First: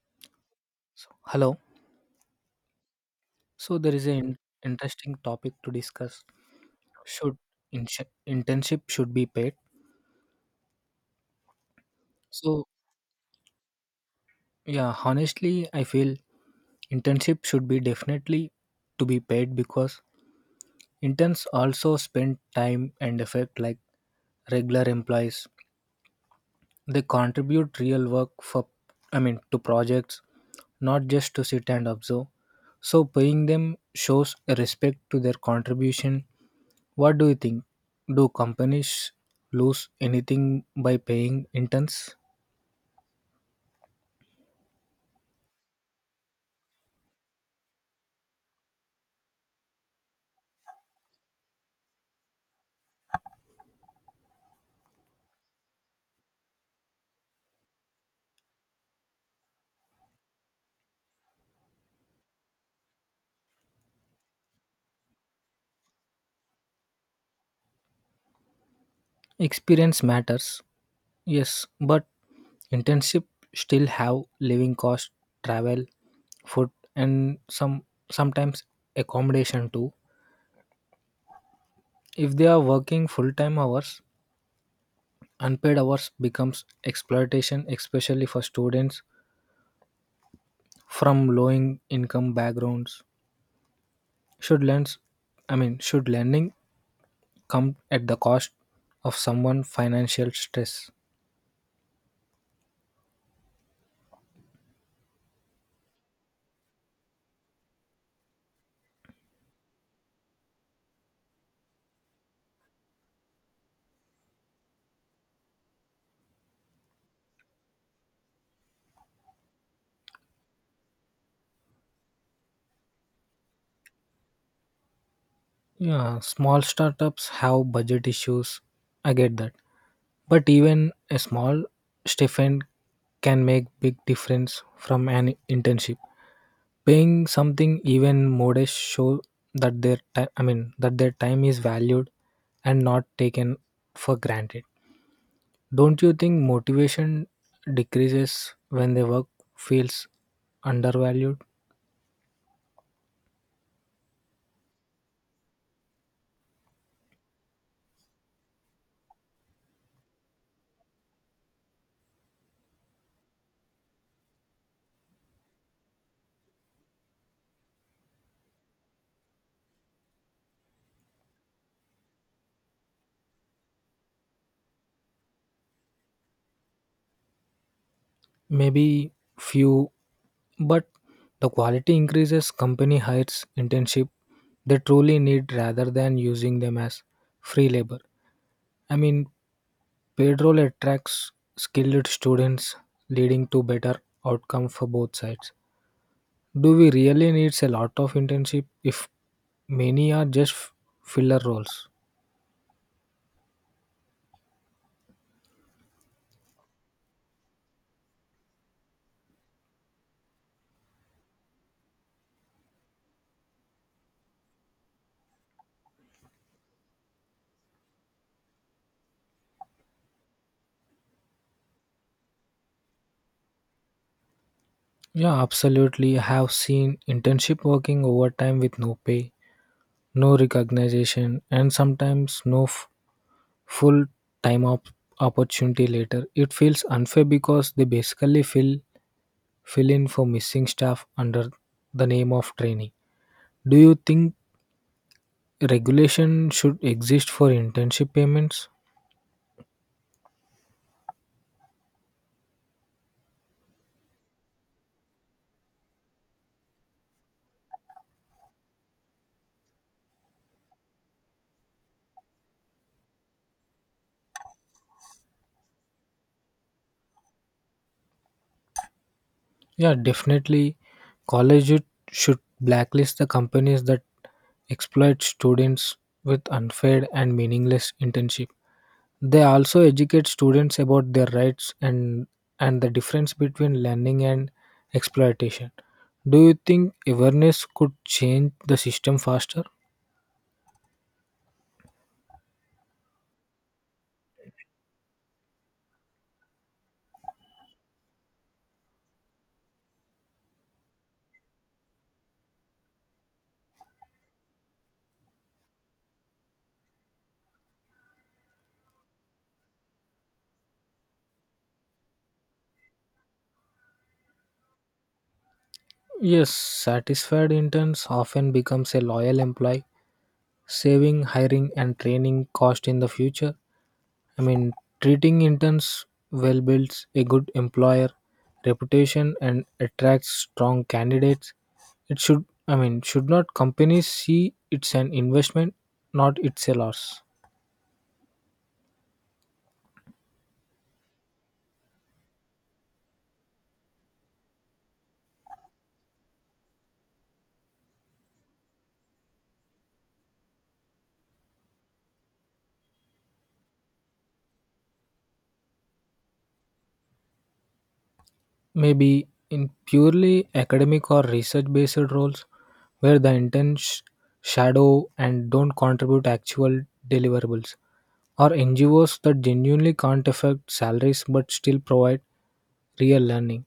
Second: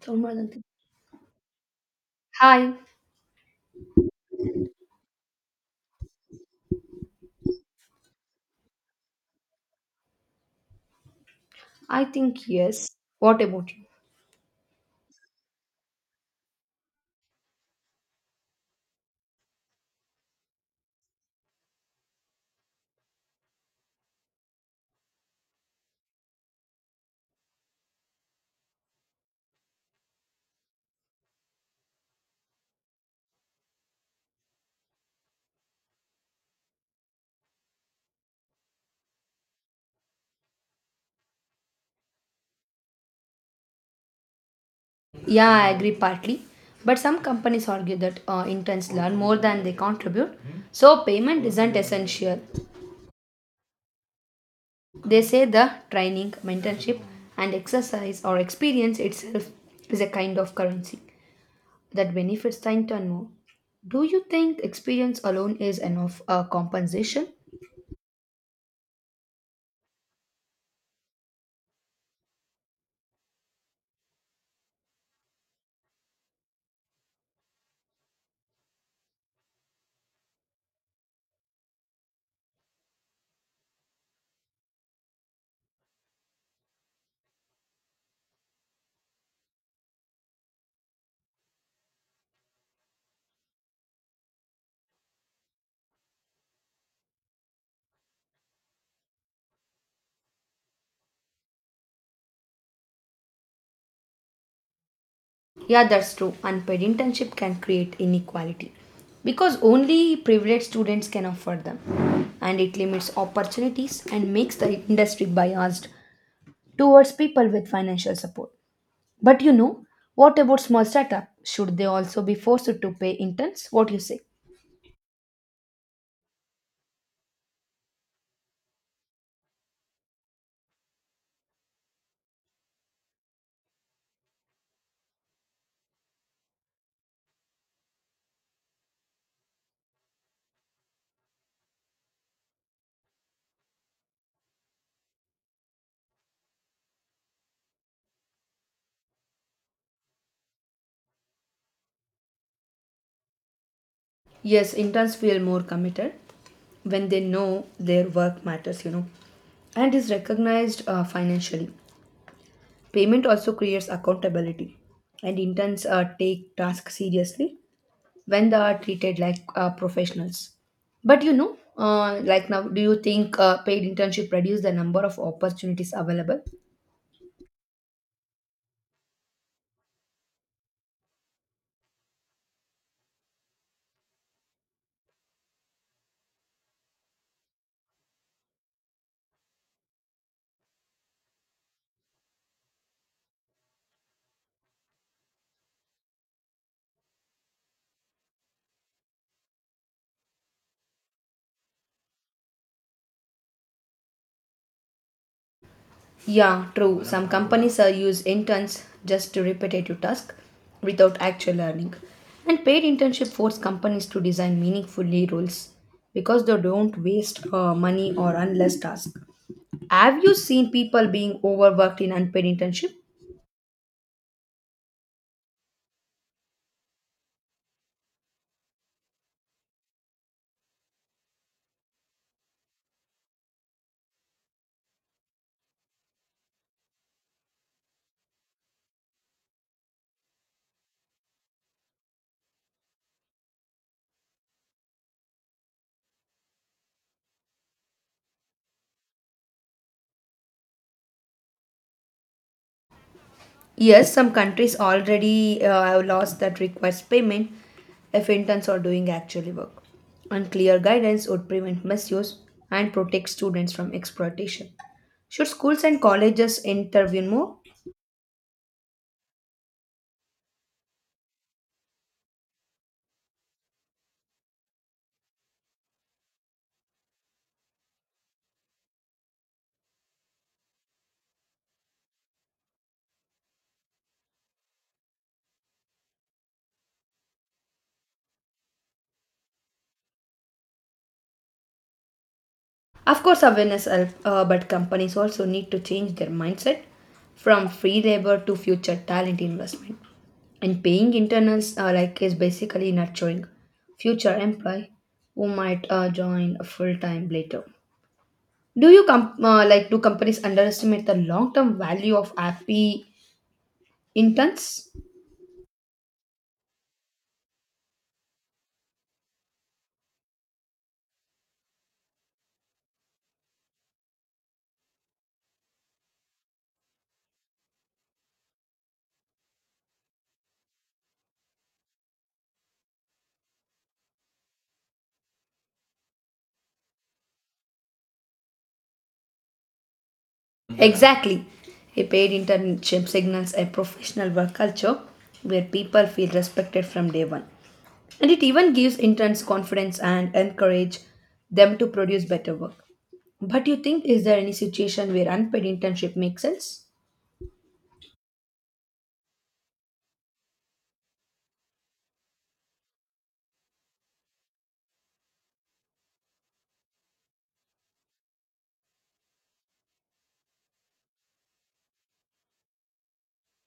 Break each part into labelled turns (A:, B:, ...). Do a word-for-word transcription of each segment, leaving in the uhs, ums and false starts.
A: Thermal and thin-
B: So, hello.
A: Hi,
B: So there is an interesting topic to discuss. Should insh- internship should be paid?
A: I think
B: So
A: yes. What about you?
B: yeah, honestly, I feel internship should be definitely to be paid because interns also spend time and effort like regular employees. They contribute real work for, I mean, to projects, not just to sit and observe. So paying them shows a respect to their contribution. What do you think? Do companies lose anything by paying interns?
A: Yeah, I agree partly. But some companies argue that uh, interns learn more than they contribute, so payment isn't essential. They say the training, mentorship, and exercise or experience itself is a kind of currency that benefits the intern more. Do you think experience alone is enough uh, compensation?
B: Experience matters, yes, but internship still have living cost, travel, food, and some sometimes accommodation too. If they are working full time hours, unpaid hours becomes exploitation, especially for students from low in- income backgrounds. Should lends, I mean, Should lending come at the cost of someone financial stress?
A: Yeah, that's true. Unpaid internship can create inequality because only privileged students can afford them, and it limits opportunities and makes the industry biased towards people with financial support. But you know, what about small startup? Should they also be forced to pay interns? What you say?
B: Yeah, small startups have budget issues. I get that. But even a small stipend can make big difference from an internship. Paying something even modest show that their time I mean that their time is valued and not taken for granted. Don't you think motivation decreases when the work feels undervalued?
A: Yes, interns feel more committed when they know their work matters, you know, and is recognized uh, financially. Payment also creates accountability, and interns uh, take tasks seriously when they are treated like uh, professionals. But you know, uh, like now, do you think uh, paid internship reduce the number of opportunities available?
B: Maybe few. But the quality increases company hires internship they truly need rather than using them as free labor. I mean, paid role attracts skilled students, leading to better outcome for both sides. Do we really need a lot of internship if many are just f- filler roles?
A: Yeah, true. Some companies uh, use interns just to repetitive task without actual learning. And paid internship force companies to design meaningfully roles because they don't waste uh, money or unless task. Have you seen people being overworked in unpaid internship?
B: Yeah, absolutely. I have seen internship working overtime with no pay, no recognition, and sometimes no f- full time op- opportunity later. It feels unfair because they basically fill fill in for missing staff under the name of training. Do you think regulation should exist for internship payments?
A: Yes, some countries already uh, have laws that requires payment if interns are doing actually work. And clear guidance would prevent misuse and protect students from exploitation. Should schools and colleges intervene more?
B: Yeah, definitely. College it should blacklist the companies that exploit students with unfair and meaningless internship. They also educate students about their rights and and the difference between learning and exploitation. Do you think awareness could change the system faster?
A: Of course, awareness helps, uh, but companies also need to change their mindset from free labor to future talent investment. And paying internals uh, like is basically nurturing future employee who might uh, join full time later. Do you com- uh, like do companies underestimate the long-term value of happy interns?
B: Yes, satisfied interns often becomes a loyal employee, saving hiring and training cost in the future. I mean, treating interns well builds a good employer reputation and attracts strong candidates. It should I mean, Should not companies see it's an investment, not it's a loss?
A: Exactly. A paid internship signals a professional work culture where people feel respected from day one. And it even gives interns confidence and encourage them to produce better work. But you think is there any situation where unpaid internship makes sense?
B: Maybe in purely academic or research based roles where the intents shadow and don't contribute actual deliverables, or N G Os that genuinely can't affect salaries but still provide real learning.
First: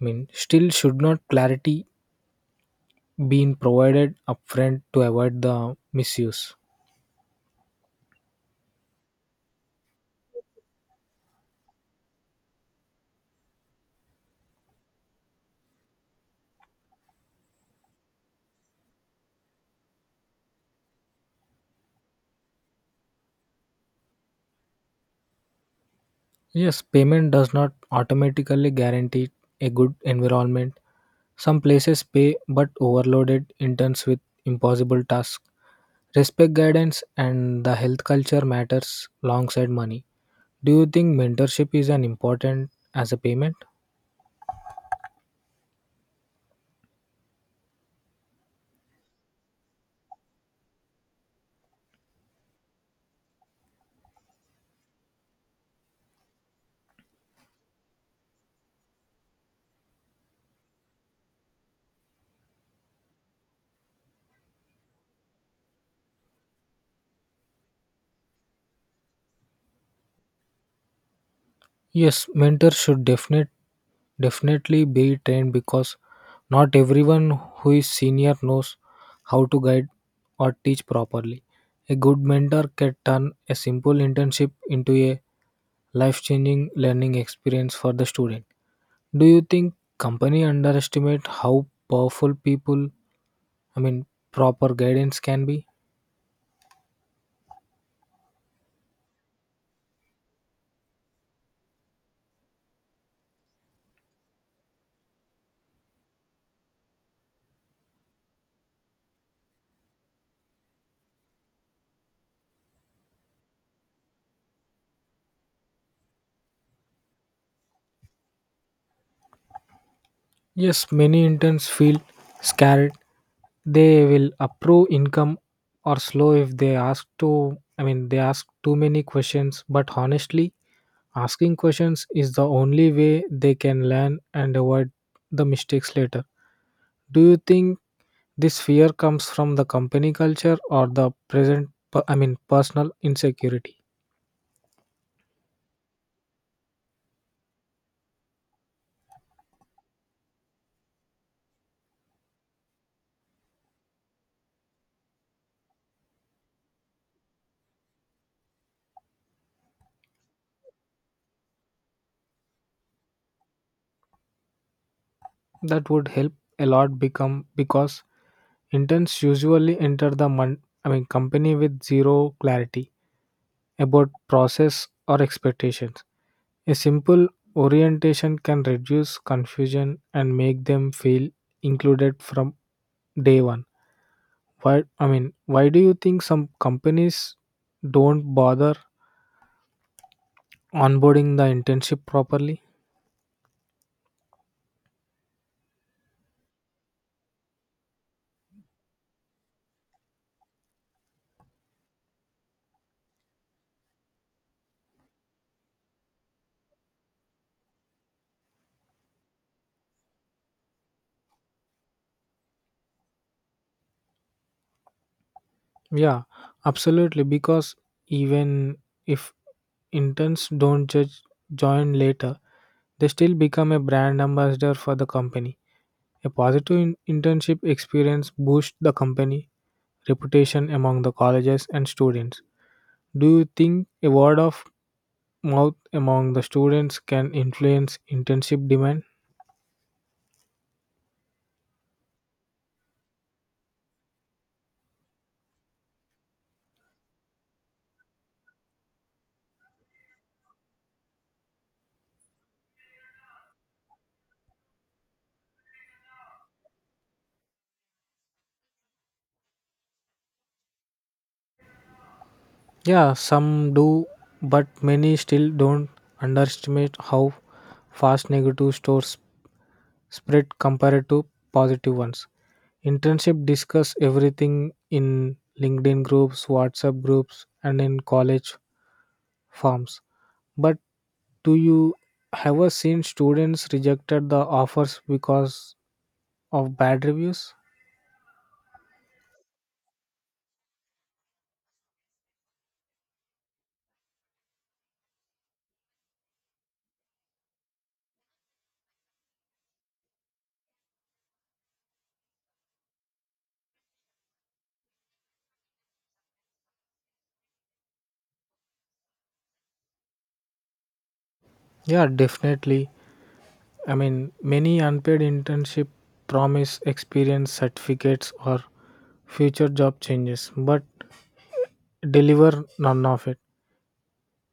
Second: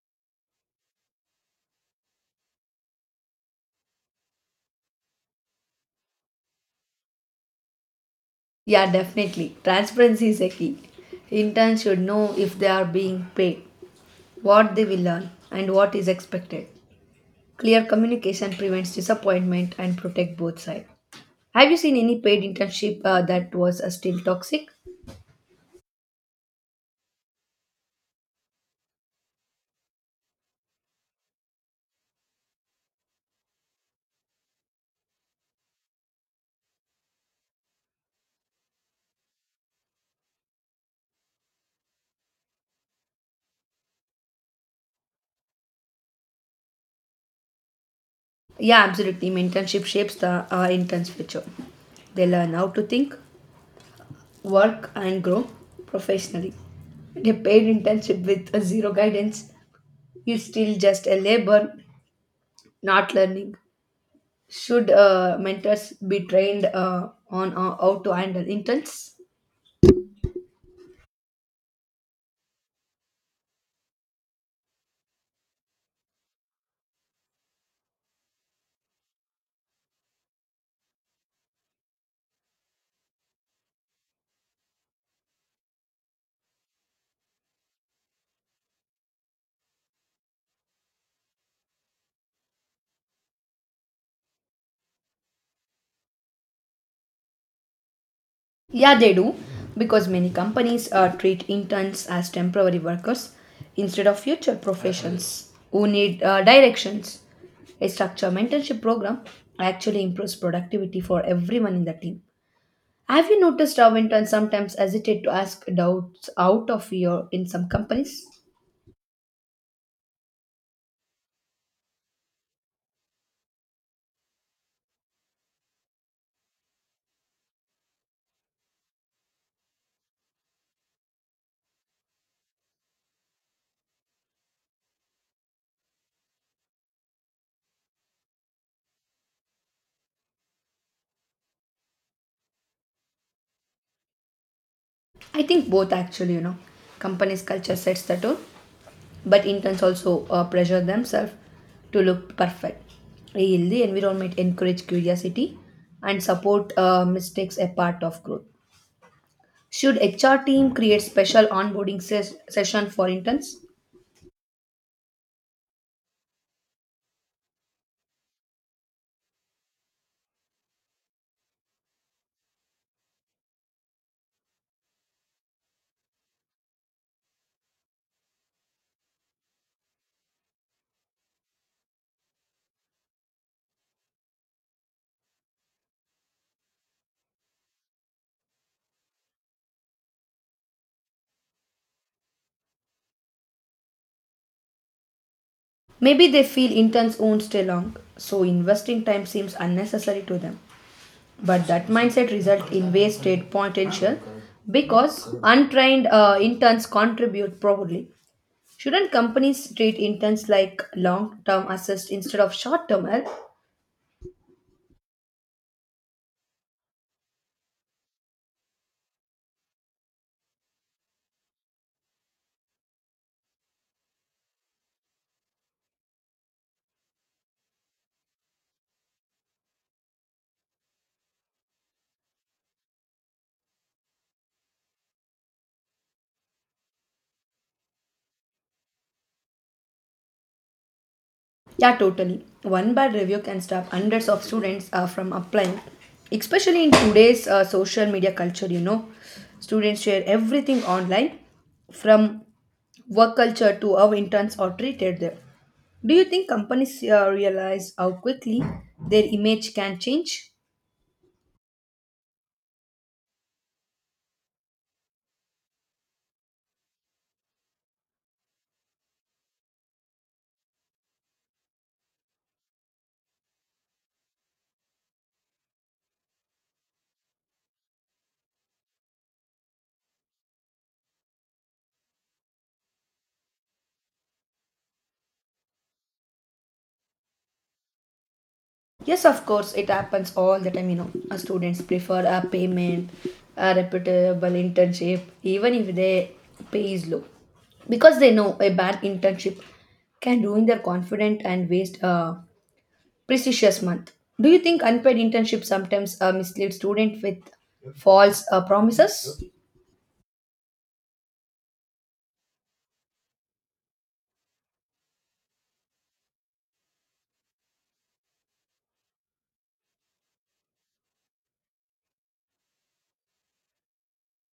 B: I mean, still should not clarity being provided upfront to avoid the misuse?
A: Yeah, definitely. Transparency is a key. Interns should know if they are being paid, what they will learn, and what is expected. Clear communication prevents disappointment and protect both sides. Have you seen any paid internship uh, that was uh, still toxic?
B: Yes, payment does not automatically guarantee a good environment. Some places pay but overloaded interns with impossible tasks. Respect guidance and the health culture matters alongside money. Do you think mentorship is an important as a payment?
A: Yeah, absolutely. Internship shapes the uh, intern's future. They learn how to think, work, and grow professionally. A paid internship with uh, zero guidance is still just a labor, not learning. Should uh, mentors be trained uh, on uh, how to handle interns?
B: Yes, mentors should definite, definitely be trained because not everyone who is senior knows how to guide or teach properly. A good mentor can turn a simple internship into a life changing learning experience for the student. Do you think company underestimate how powerful people, I mean, proper guidance can be?
A: Yeah, they do, because many companies uh, treat interns as temporary workers instead of future professions who need uh, directions. A structured mentorship program actually improves productivity for everyone in the team. Have you noticed how interns sometimes hesitate to ask doubts out of fear in some companies?
B: Yes, many interns feel scared. They will approve income or slow if they ask to I mean they ask too many questions, but honestly, asking questions is the only way they can learn and avoid the mistakes later. Do you think this fear comes from the company culture or the present per- I mean personal insecurity?
A: I think both actually, you know. Companies' culture sets the tone, but interns also uh, pressure themselves to look perfect. A healthy environment encourage curiosity and support uh, mistakes a part of growth. Should H R team create special onboarding ses- session for interns?
B: That would help a lot become because interns usually enter the mon- I mean company with zero clarity about process or expectations. A simple orientation can reduce confusion and make them feel included from day one. Why I mean, why do you think some companies don't bother onboarding the internship properly?
A: Maybe they feel interns won't stay long, so investing time seems unnecessary to them. But that mindset results in wasted potential because untrained uh, interns contribute properly. Shouldn't companies treat interns like long term assist instead of short term help?
B: Yeah, absolutely because even if interns don't just join later, they still become a brand ambassador for the company. A positive in- internship experience boosts the company reputation among the colleges and students. Do you think a word of mouth among the students can influence internship demand?
A: Yeah, totally. One bad review can stop hundreds of students uh, from applying, especially in today's uh, social media culture. You know, students share everything online from work culture to how interns are treated there. Do you think companies uh, realize how quickly their image can change?
B: Yeah, some do, but many still don't underestimate how fast negative stories spread compared to positive ones. Internship discuss everything in LinkedIn groups, WhatsApp groups, and in college forums. But do you ever seen students rejected the offers because of bad reviews?
A: Yes, of course, it happens all the time. You know, Uh, students prefer a payment, a reputable internship, even if they pay is low, because they know a bad internship can ruin their confidence and waste a precious month. Do you think unpaid internships sometimes uh, mislead students with false uh, promises?
B: Yeah, definitely. I mean, many unpaid internship promise experience certificates or future job changes, but deliver none of it.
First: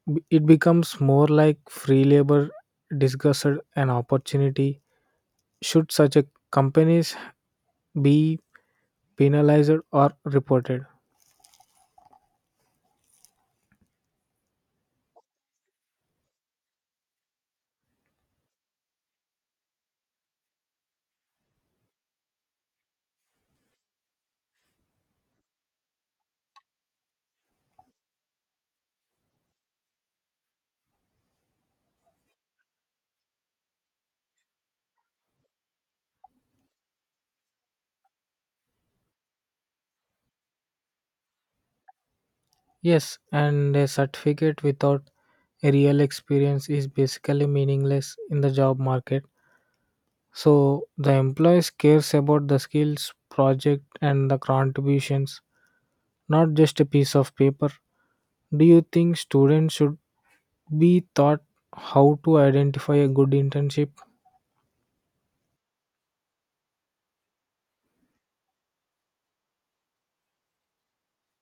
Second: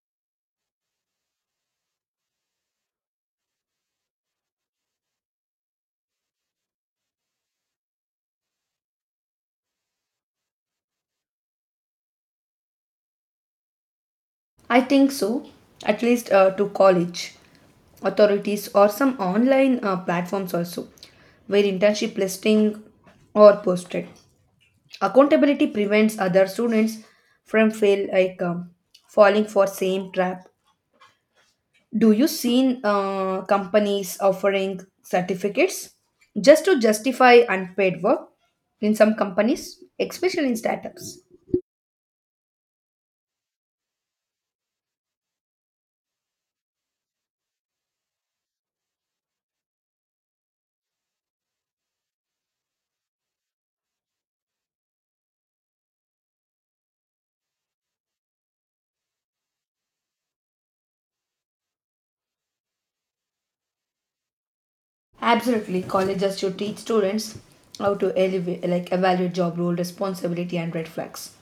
B: B- It becomes more like free labor disguised an opportunity. Should such a companies be penalized or reported?
A: I think so, at least uh, to college authorities or some online uh, platforms also, where internship listing or posted. Accountability prevents other students from fail like um, falling for same trap. Do you seen uh, companies offering certificates just to justify unpaid work in some companies, especially in startups?
B: Yes, and a certificate without a real experience is basically meaningless in the job market. So the employees cares about the skills, project and the contributions, not just a piece of paper. Do you think students should be taught how to identify a good internship
A: Absolutely, colleges should teach students how to elevate, like evaluate job role, responsibility, and red flags.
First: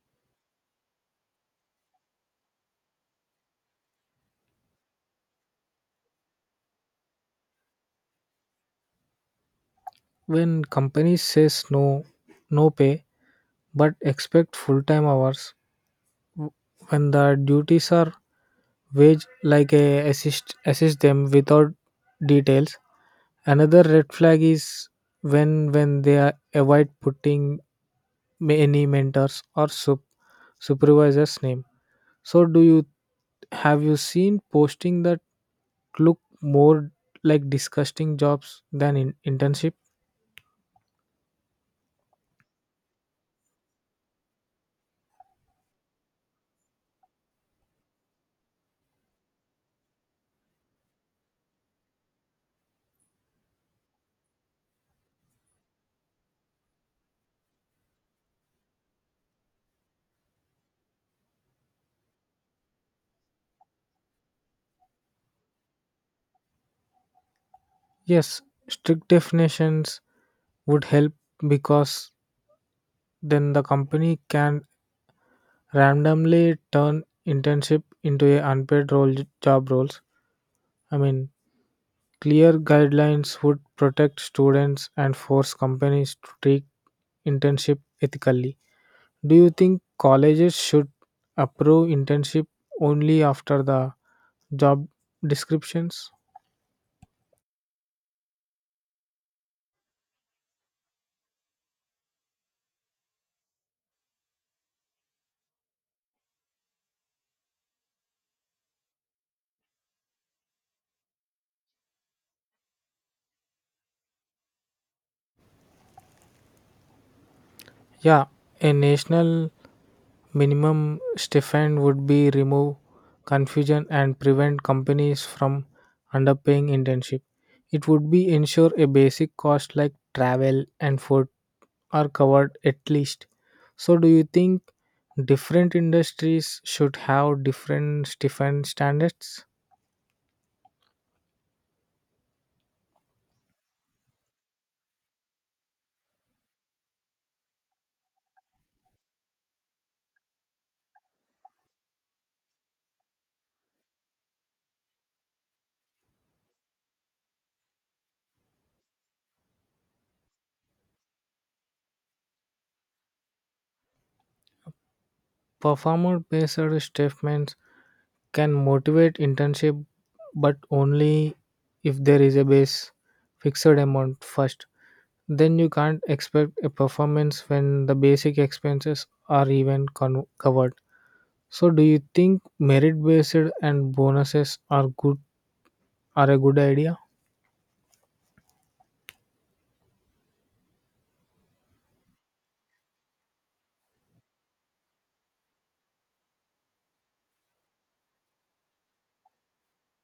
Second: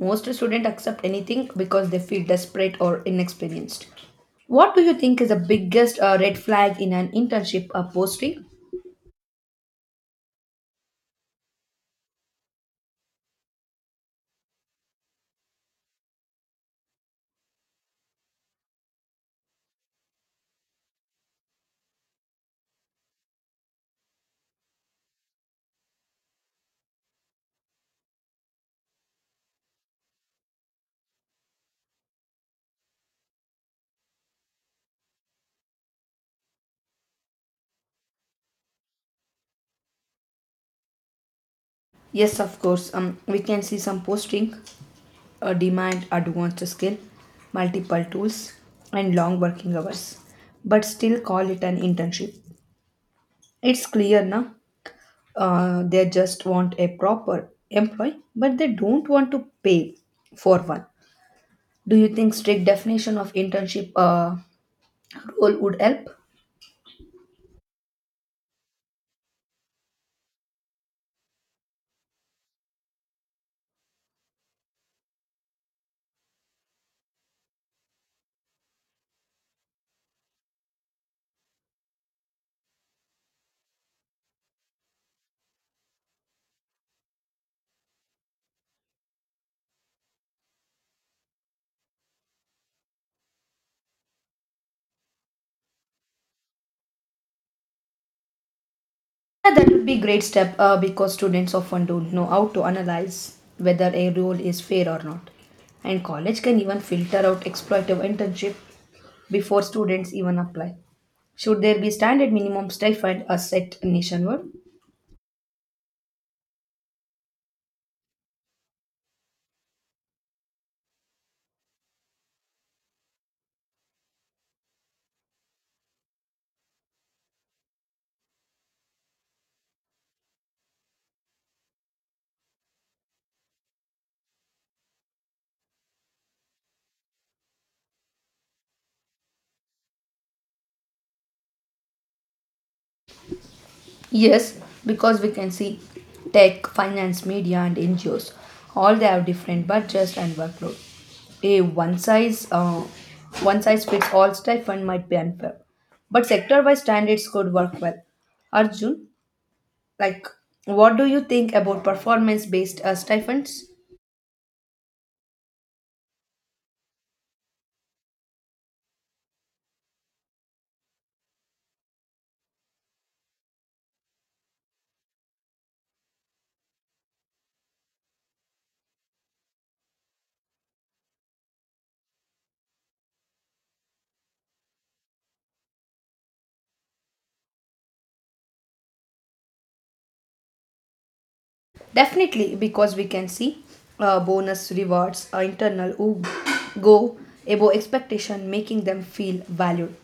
A: Most students accept anything because they feel desperate or inexperienced. What do you think is the biggest uh, red flag in an internship uh, posting?
B: when companies says no no pay but expect full time hours w- when the duties are wage like a assist assist them without details. Another red flag is when when they are avoid putting many mentors or sup supervisor's name. So do you have you seen posting that look more like disgusting jobs than in internship?
A: Yes, of course. Um, we can see some posting uh, demand advanced skill, multiple tools, and long working hours, but still call it an internship. It's clear now. Uh, they just want a proper employee, but they don't want to pay for one. Do you think strict definition of internship uh, role would help?
B: Yes, strict definitions would help because then the company can randomly turn internship into a unpaid role job roles. I mean, clear guidelines would protect students and force companies to treat internship ethically. Do you think colleges should approve internship only after the job descriptions?
A: Yeah, that would be great step uh, because students often don't know how to analyze whether a role is fair or not. And college can even filter out exploitative internship before students even apply. Should there be standard minimum stipend as set nationwide?
B: Yeah, a national minimum stipend would be remove confusion and prevent companies from underpaying internship. It would be ensure a basic cost like travel and food are covered at least. So do you think different industries should have different stipend standards?
A: Yes, because we can see tech, finance, media, and N G Os. All they have different budgets and workload. A one size uh, one size fits all stipend might be unfair, but sector wise standards could work well. Arjun, like, what do you think about performance based uh, stipends?
B: Performer based statements can motivate internship but only if there is a base fixed amount first. Then you can't expect a performance when the basic expenses are even con- covered. So do you think merit based and bonuses are good are a good idea?
A: Definitely, because we can see uh, bonus rewards, uh, internal who go above expectation, making them feel valued.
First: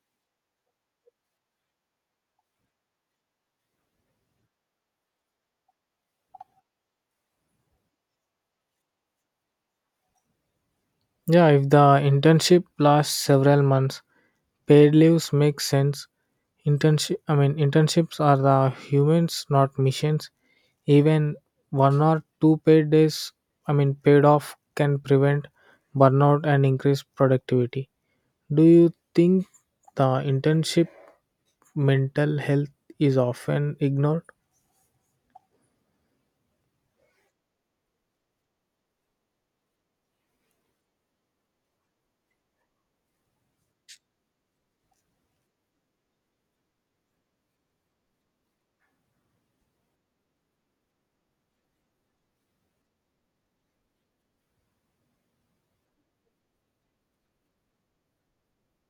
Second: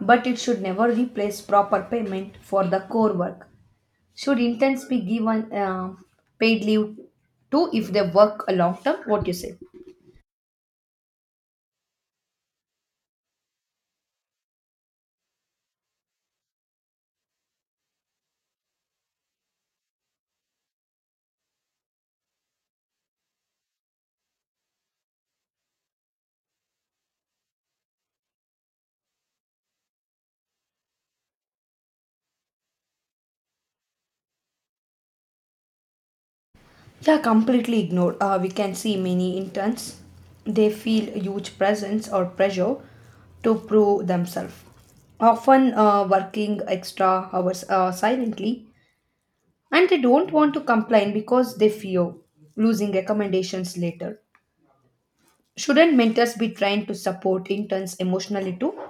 A: But it should never replace proper payment for the core work. Should interns be given uh, paid leave too if they work a long term? What you say?
B: Yeah, if the internship lasts several months paid leaves make sense. Internship i mean internships are the humans not missions. Even one or two paid days, I mean, paid off can prevent burnout and increase productivity. Do you think the internship mental health is often ignored?
A: Yeah, completely ignored. Uh, we can see many interns. They feel huge presence or pressure to prove themselves. Often uh, working extra hours uh, silently and they don't want to complain because they fear losing recommendations later. Shouldn't mentors be trying to support interns emotionally too?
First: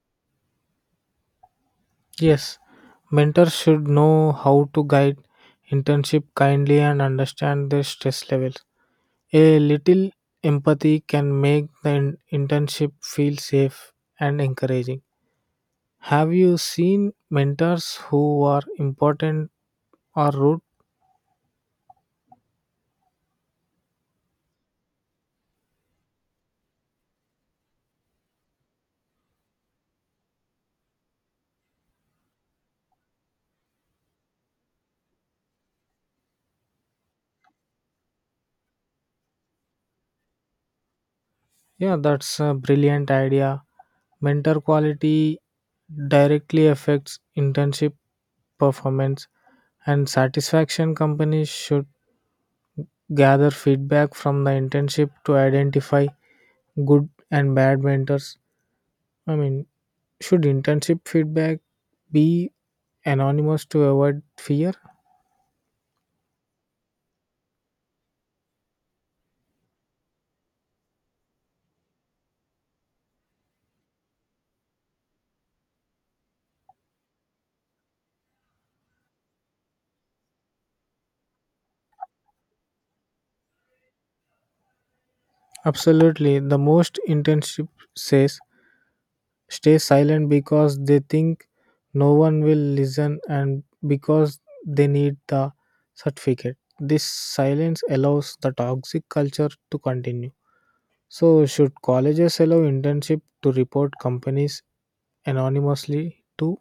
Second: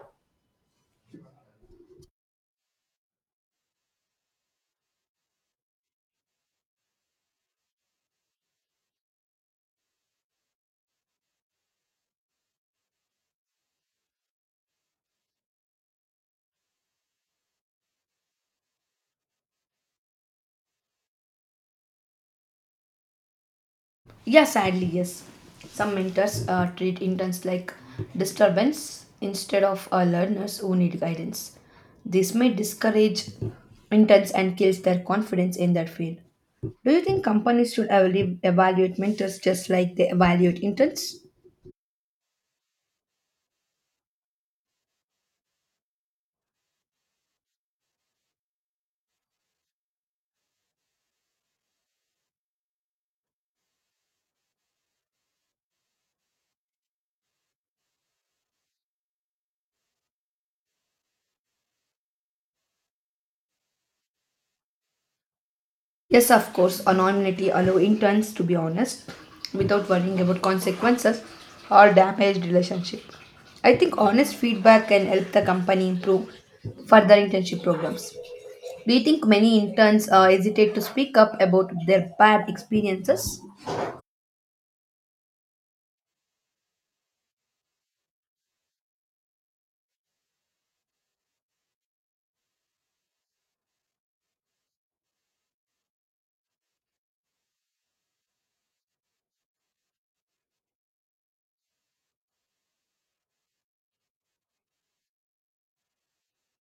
B: Yes, mentors should know how to guide internship kindly and understand their stress levels. A little empathy can make the in- internship feel safe and encouraging. Have you seen mentors who are important or rude?
A: Yeah, sadly, yes. Some mentors uh, treat interns like disturbance instead of uh, learners who need guidance. This may discourage interns and kills their confidence in their field. Do you think companies should evalu- evaluate mentors just like they evaluate interns?
B: Yeah, that's a brilliant idea. Mentor quality directly affects internship performance and satisfaction. Companies should gather feedback from the internship to identify good and bad mentors. I mean, should internship feedback be anonymous to avoid fear?
A: Yes, of course, anonymity allow interns to be honest without worrying about consequences or damaged relationship. I think honest feedback can help the company improve further internship programs. Do you think many interns uh, hesitate to speak up about their bad experiences?
B: Absolutely. The most internship says stay silent because they think no one will listen and because they need the certificate. This silence allows the toxic culture to continue. So, should colleges allow internship to report companies anonymously to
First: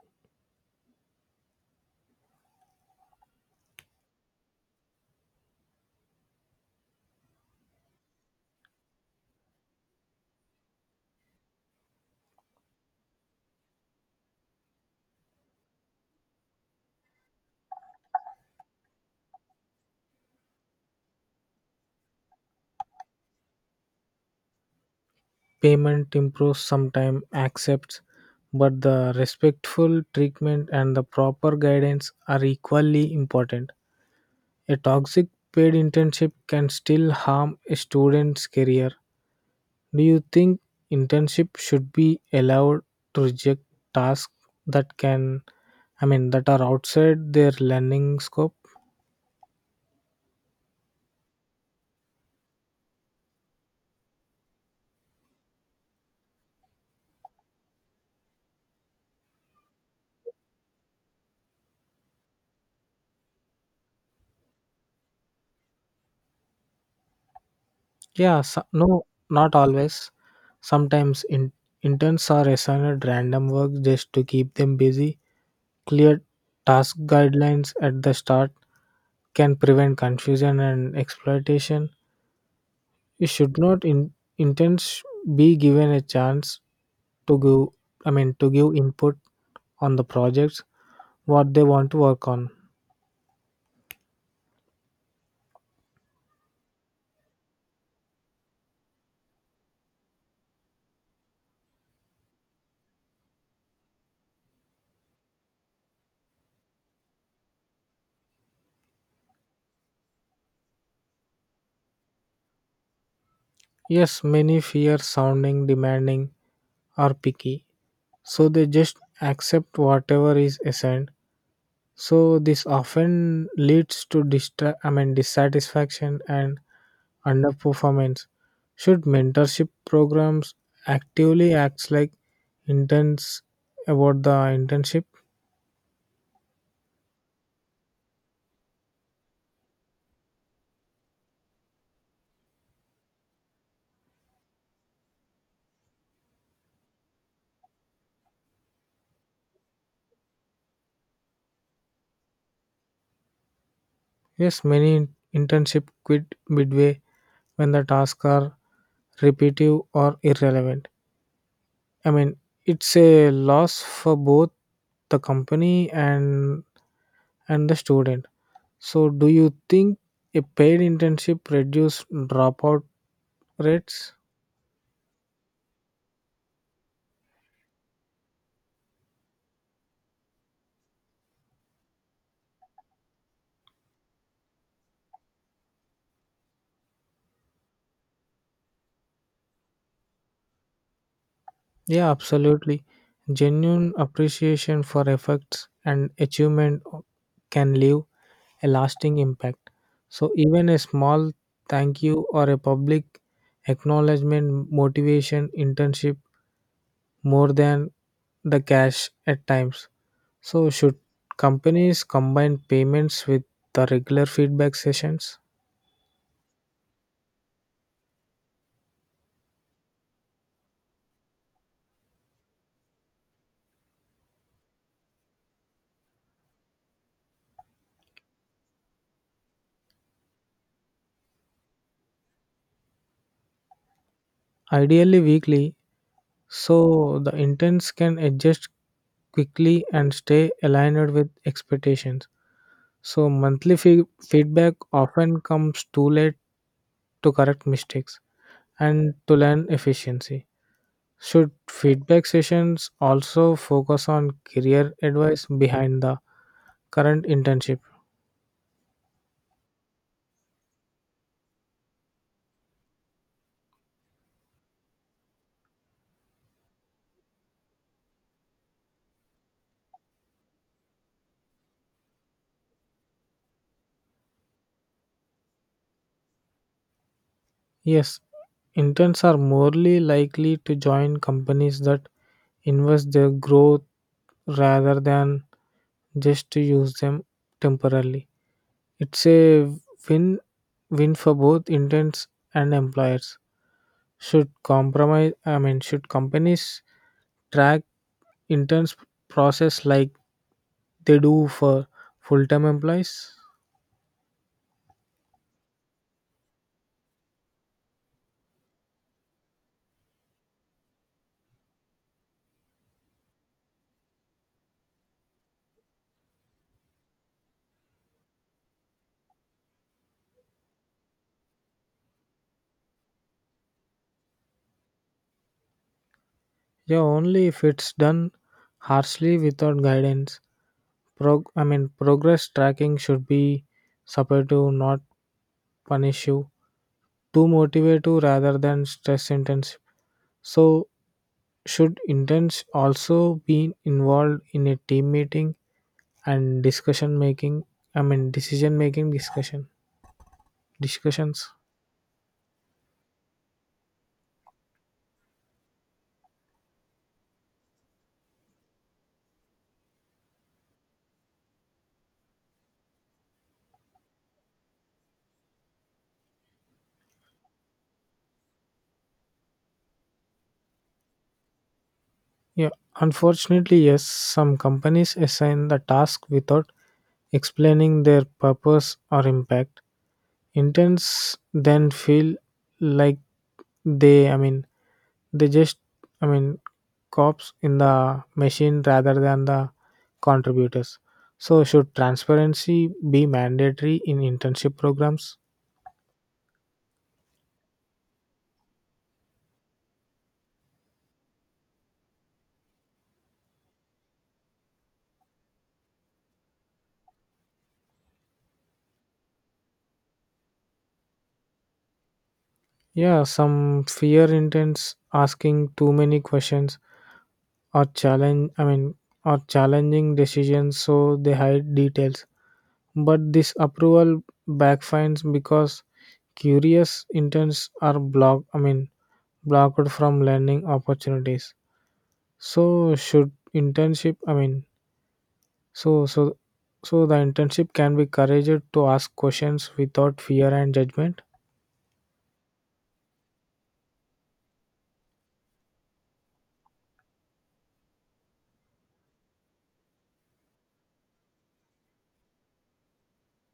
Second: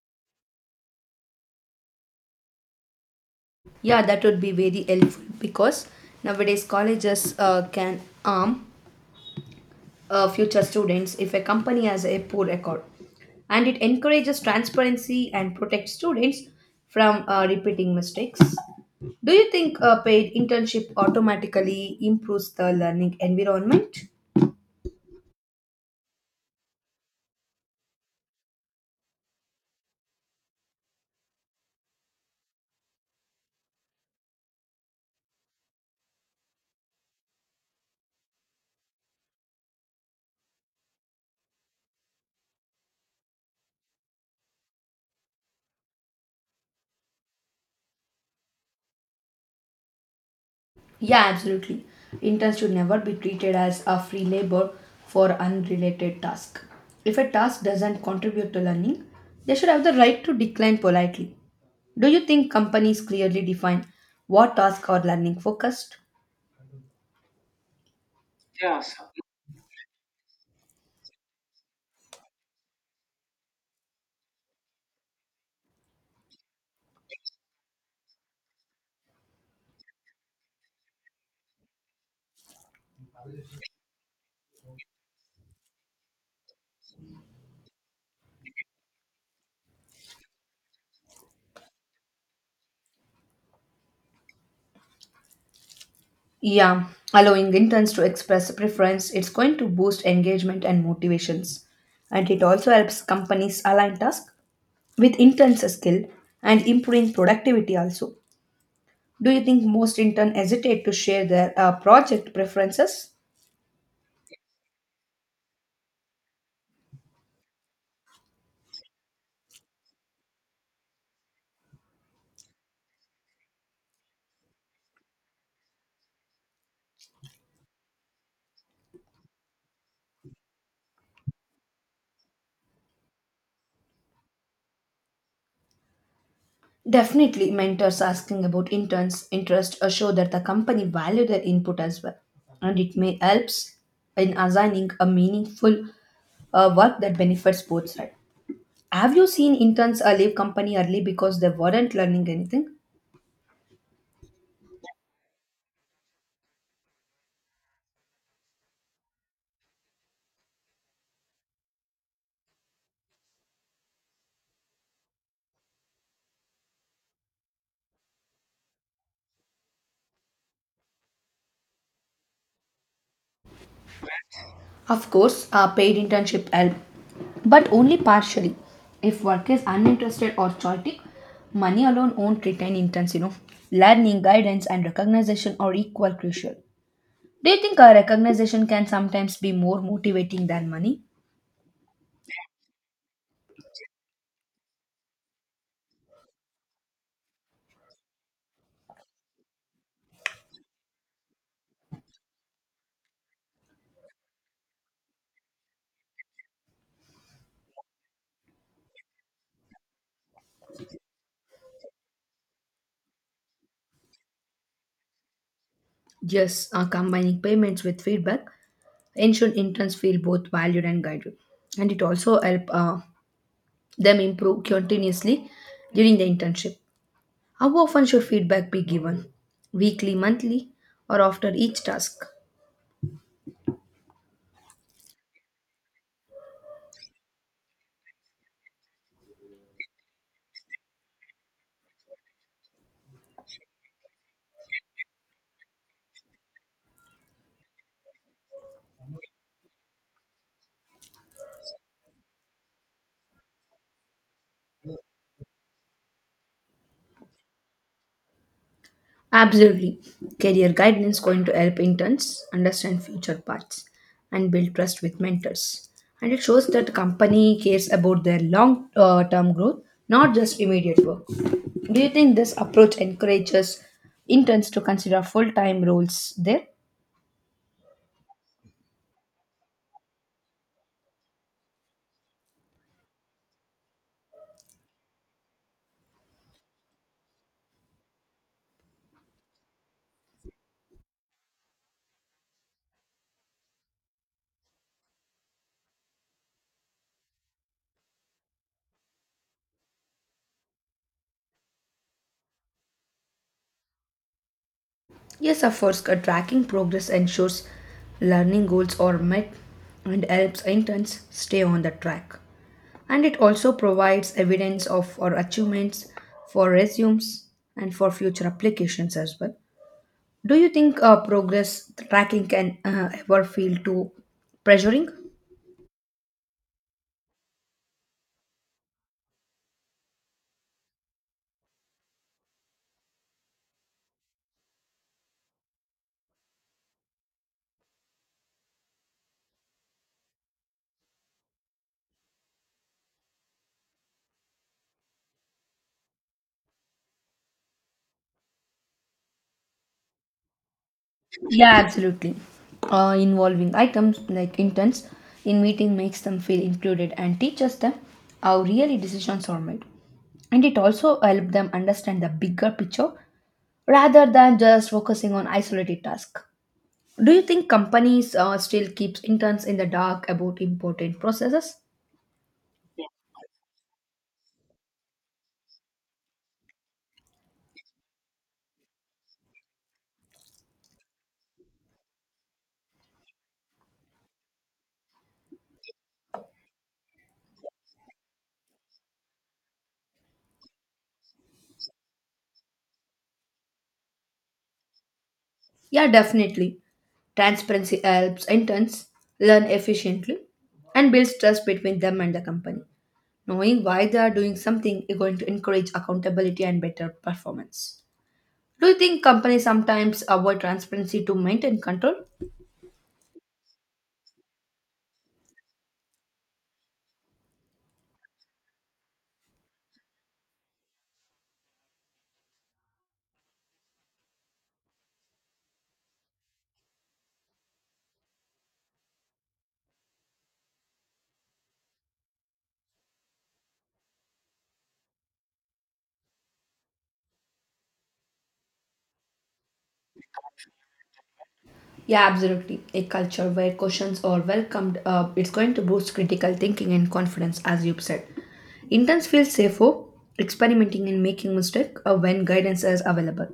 A: Yeah, that would be very helpful because nowadays colleges uh, can arm uh, future students if a company has a poor record. And it encourages transparency and protects students from uh, repeating mistakes. Do you think a paid internship automatically improves the learning environment?
B: payment improves sometime accepts, but the respectful treatment and the proper guidance are equally important. A toxic paid internship can still harm a student's career. Do you think internship should be allowed to reject tasks that can, I mean, that are outside their learning scope?
A: Yeah, absolutely. Interns should never be treated as a free labor for unrelated task. If a task doesn't contribute to learning, they should have the right to decline politely. Do you think companies clearly define what tasks are learning focused?
B: Yeah, so, no, not always. Sometimes in, interns are assigned random work just to keep them busy. Clear task guidelines at the start can prevent confusion and exploitation. You should not in, interns be given a chance to give, I mean, to give input on the projects what they want to work on.
A: Yeah, allowing interns to express preference, it's going to boost engagement and motivations. And it also helps companies align tasks with interns' skill and improving productivity also. Do you think most interns hesitate to share their uh, project preferences?
B: Yes, many fear sounding demanding or picky, so they just accept whatever is assigned. So this often leads to distra- I mean dissatisfaction and underperformance. Should mentorship programs actively acts like interns about the internship?
A: Definitely, mentors asking about interns' interest assure that the company value their input as well. And it may helps in assigning a meaningful uh, work that benefits both sides. Have you seen interns uh, leave company early because they weren't learning anything?
B: Yes, many internship quit midway when the tasks are repetitive or irrelevant. I mean, it's a loss for both the company and and the student. So, do you think a paid internship reduce dropout rates?
A: Of course, uh, paid internship help, but only partially. If work is uninterested or chaotic, money alone won't retain interns. You know, learning, guidance, and recognition are equal crucial. Do you think uh, recognition can sometimes be more motivating than money?
B: Yeah, absolutely. Genuine appreciation for efforts and achievement can leave a lasting impact. So, even a small thank you or a public acknowledgement motivation internship more than the cash at times. So, should companies combine payments with the regular feedback sessions?
A: Yes, uh, combining payments with feedback ensure interns feel both valued and guided, and it also help. Uh, them improve continuously during the internship. How often should feedback be given? Weekly, monthly, or after each task?
B: Ideally, weekly, so the interns can adjust quickly and stay aligned with expectations. So, monthly fee- feedback often comes too late to correct mistakes and to learn efficiency. Should feedback sessions also focus on career advice behind the current internship?
A: Absolutely. Career guidance going to help interns understand future paths and build trust with mentors. And it shows that the company cares about their long uh, term growth, not just immediate work. Do you think this approach encourages interns to consider full time roles there?
B: Yes, interns are morely likely to join companies that invest their growth rather than just to use them temporarily. It's a win win for both intents and employers. Should compromise I mean Should companies track interns process like they do for full time employees?
A: Yes, of course, uh, tracking progress ensures learning goals are met and helps interns stay on the track. And it also provides evidence of our achievements for resumes and for future applications as well. Do you think uh, progress tracking can uh, ever feel too pressuring?
B: Yeah, only if it's done harshly without guidance. Prog- I mean progress tracking should be supportive, not punish you. Too motivated rather than stress intense. So, should interns also be involved in a team meeting and discussion making? I mean, decision making discussion discussions.
A: Yeah, absolutely. Uh, involving items like intents in meeting makes them feel included and teaches them how really decisions are made. And it also helps them understand the bigger picture rather than just focusing on isolated tasks. Do you think companies uh, still keeps interns in the dark about important processes?
B: Yeah, unfortunately, yes. Some companies assign the task without explaining their purpose or impact. Interns then feel like they, I mean, they just i mean cops in the machine rather than the contributors. So should transparency be mandatory in internship programs?
A: Yeah, definitely. Transparency helps interns learn efficiently and builds trust between them and the company. Knowing why they are doing something is going to encourage accountability and better performance. Do you think companies sometimes avoid transparency to maintain control?
B: Yeah, some fear intense asking too many questions or challenge I mean or challenging decisions, so they hide details. But this approval backfires because curious interns are blocked I mean blocked from learning opportunities. So should internship I mean So, so, so the internship can be encouraged to ask questions without fear and judgment.
A: Yeah, absolutely. A culture where questions are welcomed, uh, it's going to boost critical thinking and confidence, as you've said. Interns feel safer experimenting and making mistakes uh, when guidance is available.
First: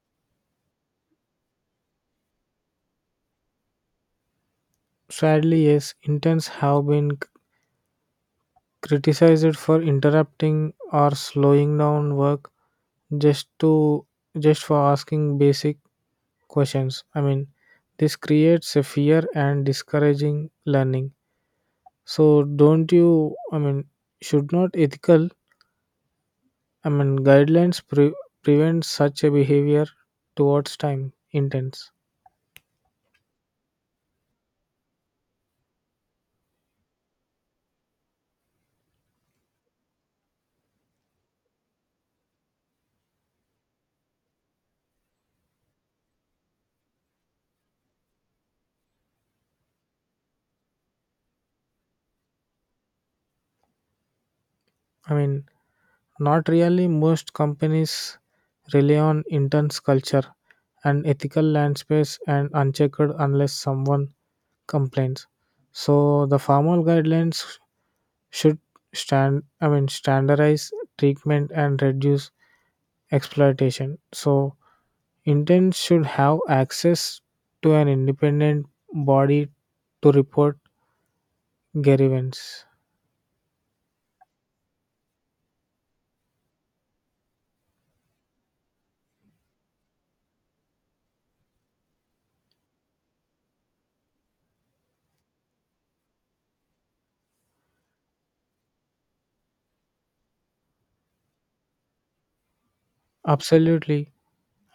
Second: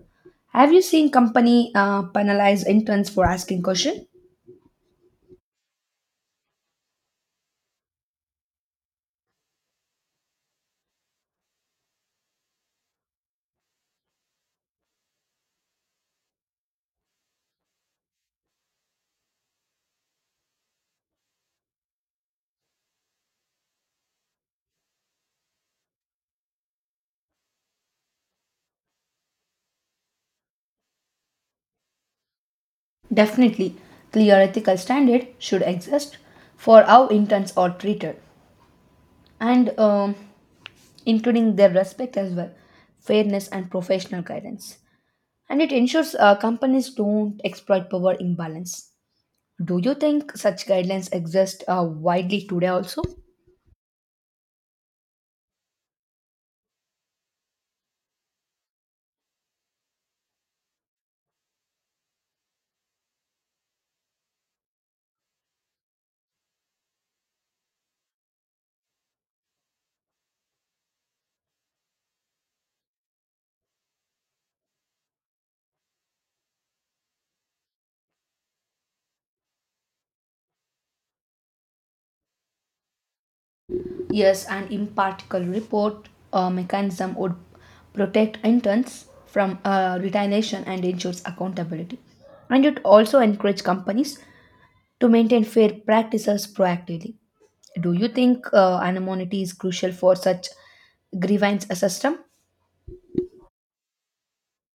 A: Have you seen company uh, penalize interns for asking questions?
B: Sadly, yes, interns have been c- criticized for interrupting or slowing down work just to just for asking basic questions. I mean, this creates a fear and discouraging learning. So, don't you? I mean, should not ethical, I mean, guidelines pre- prevent such a behavior towards time interns.
A: Definitely, clear ethical standard should exist for how interns are treated. and um, including their respect as well, fairness, and professional guidance. And it ensures uh, companies don't exploit power imbalance. Do you think such guidelines exist uh, widely today also?
B: I mean Not really. Most companies rely on intense culture and ethical land space and unchecked unless someone complains. So the formal guidelines should stand I mean standardize treatment and reduce exploitation. So interns should have access to an independent body to report grievance.
A: Yes, an impartial report uh, mechanism would protect interns from uh, retaliation and ensures accountability. And it also encourage companies to maintain fair practices proactively. Do you think uh, anonymity is crucial for such grievance system?
B: Absolutely.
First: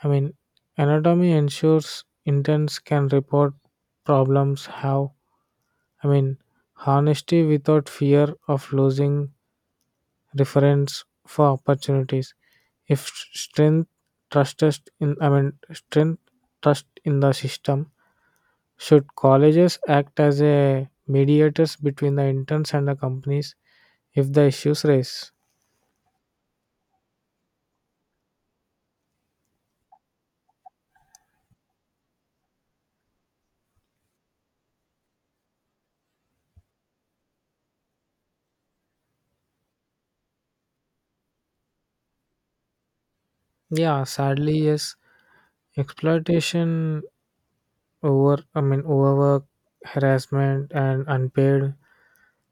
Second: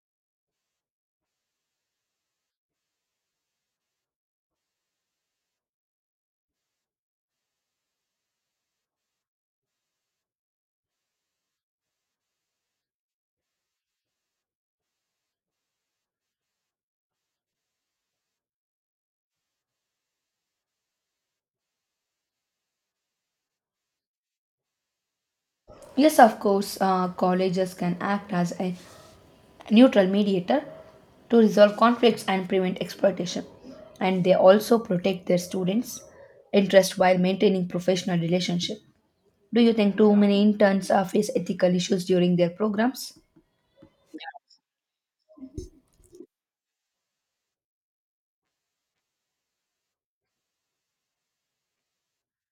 B: I mean, anatomy ensures interns can report problems how I mean honesty without fear of losing reference for opportunities. If s- strength trusted in I mean strength trust in the system, should colleges act as a mediators between the interns and the companies if the issues raise?
A: Yes, of course, uh, colleges can act as a neutral mediator to resolve conflicts and prevent exploitation. And they also protect their students' interest while maintaining professional relationship. Do you think too many interns uh, face ethical issues during their programs?
B: Yeah, sadly yes. Exploitation over I mean overwork, harassment and unpaid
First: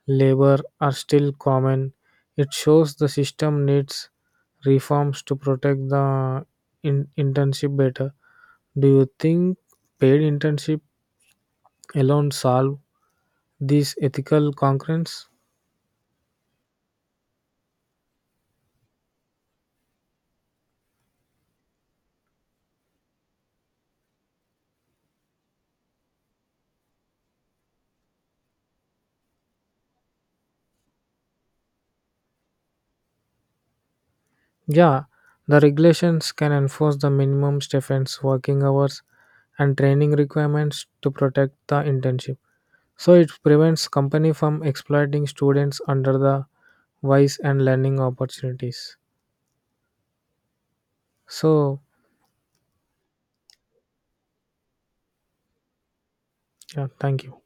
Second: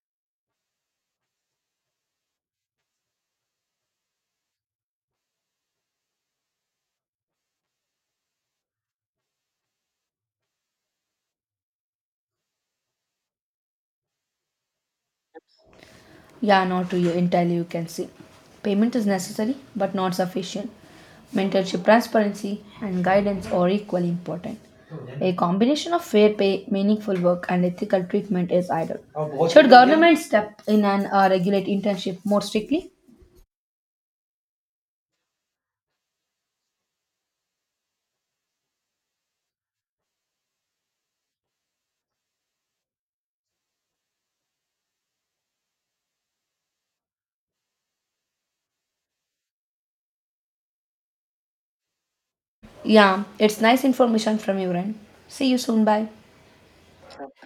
B: labor are still common. It shows the system needs reforms to protect the in- internship better. Do you think paid internship alone solve these ethical concerns?
A: Yeah, not to you entirely, you can say. Payment is necessary but not sufficient. Mentorship, transparency, and guidance are equally important. A combination of fair pay, meaningful work, and ethical treatment is ideal. Should government step in and uh, regulate internship more strictly?
B: Yeah, the regulations can enforce the minimum stipends, working hours, and training requirements to protect the internship. So it prevents company from exploiting students under the wise and learning opportunities. So
A: Yeah, it's nice information from you, Ren. See you soon. Bye.
B: yeah, thank you.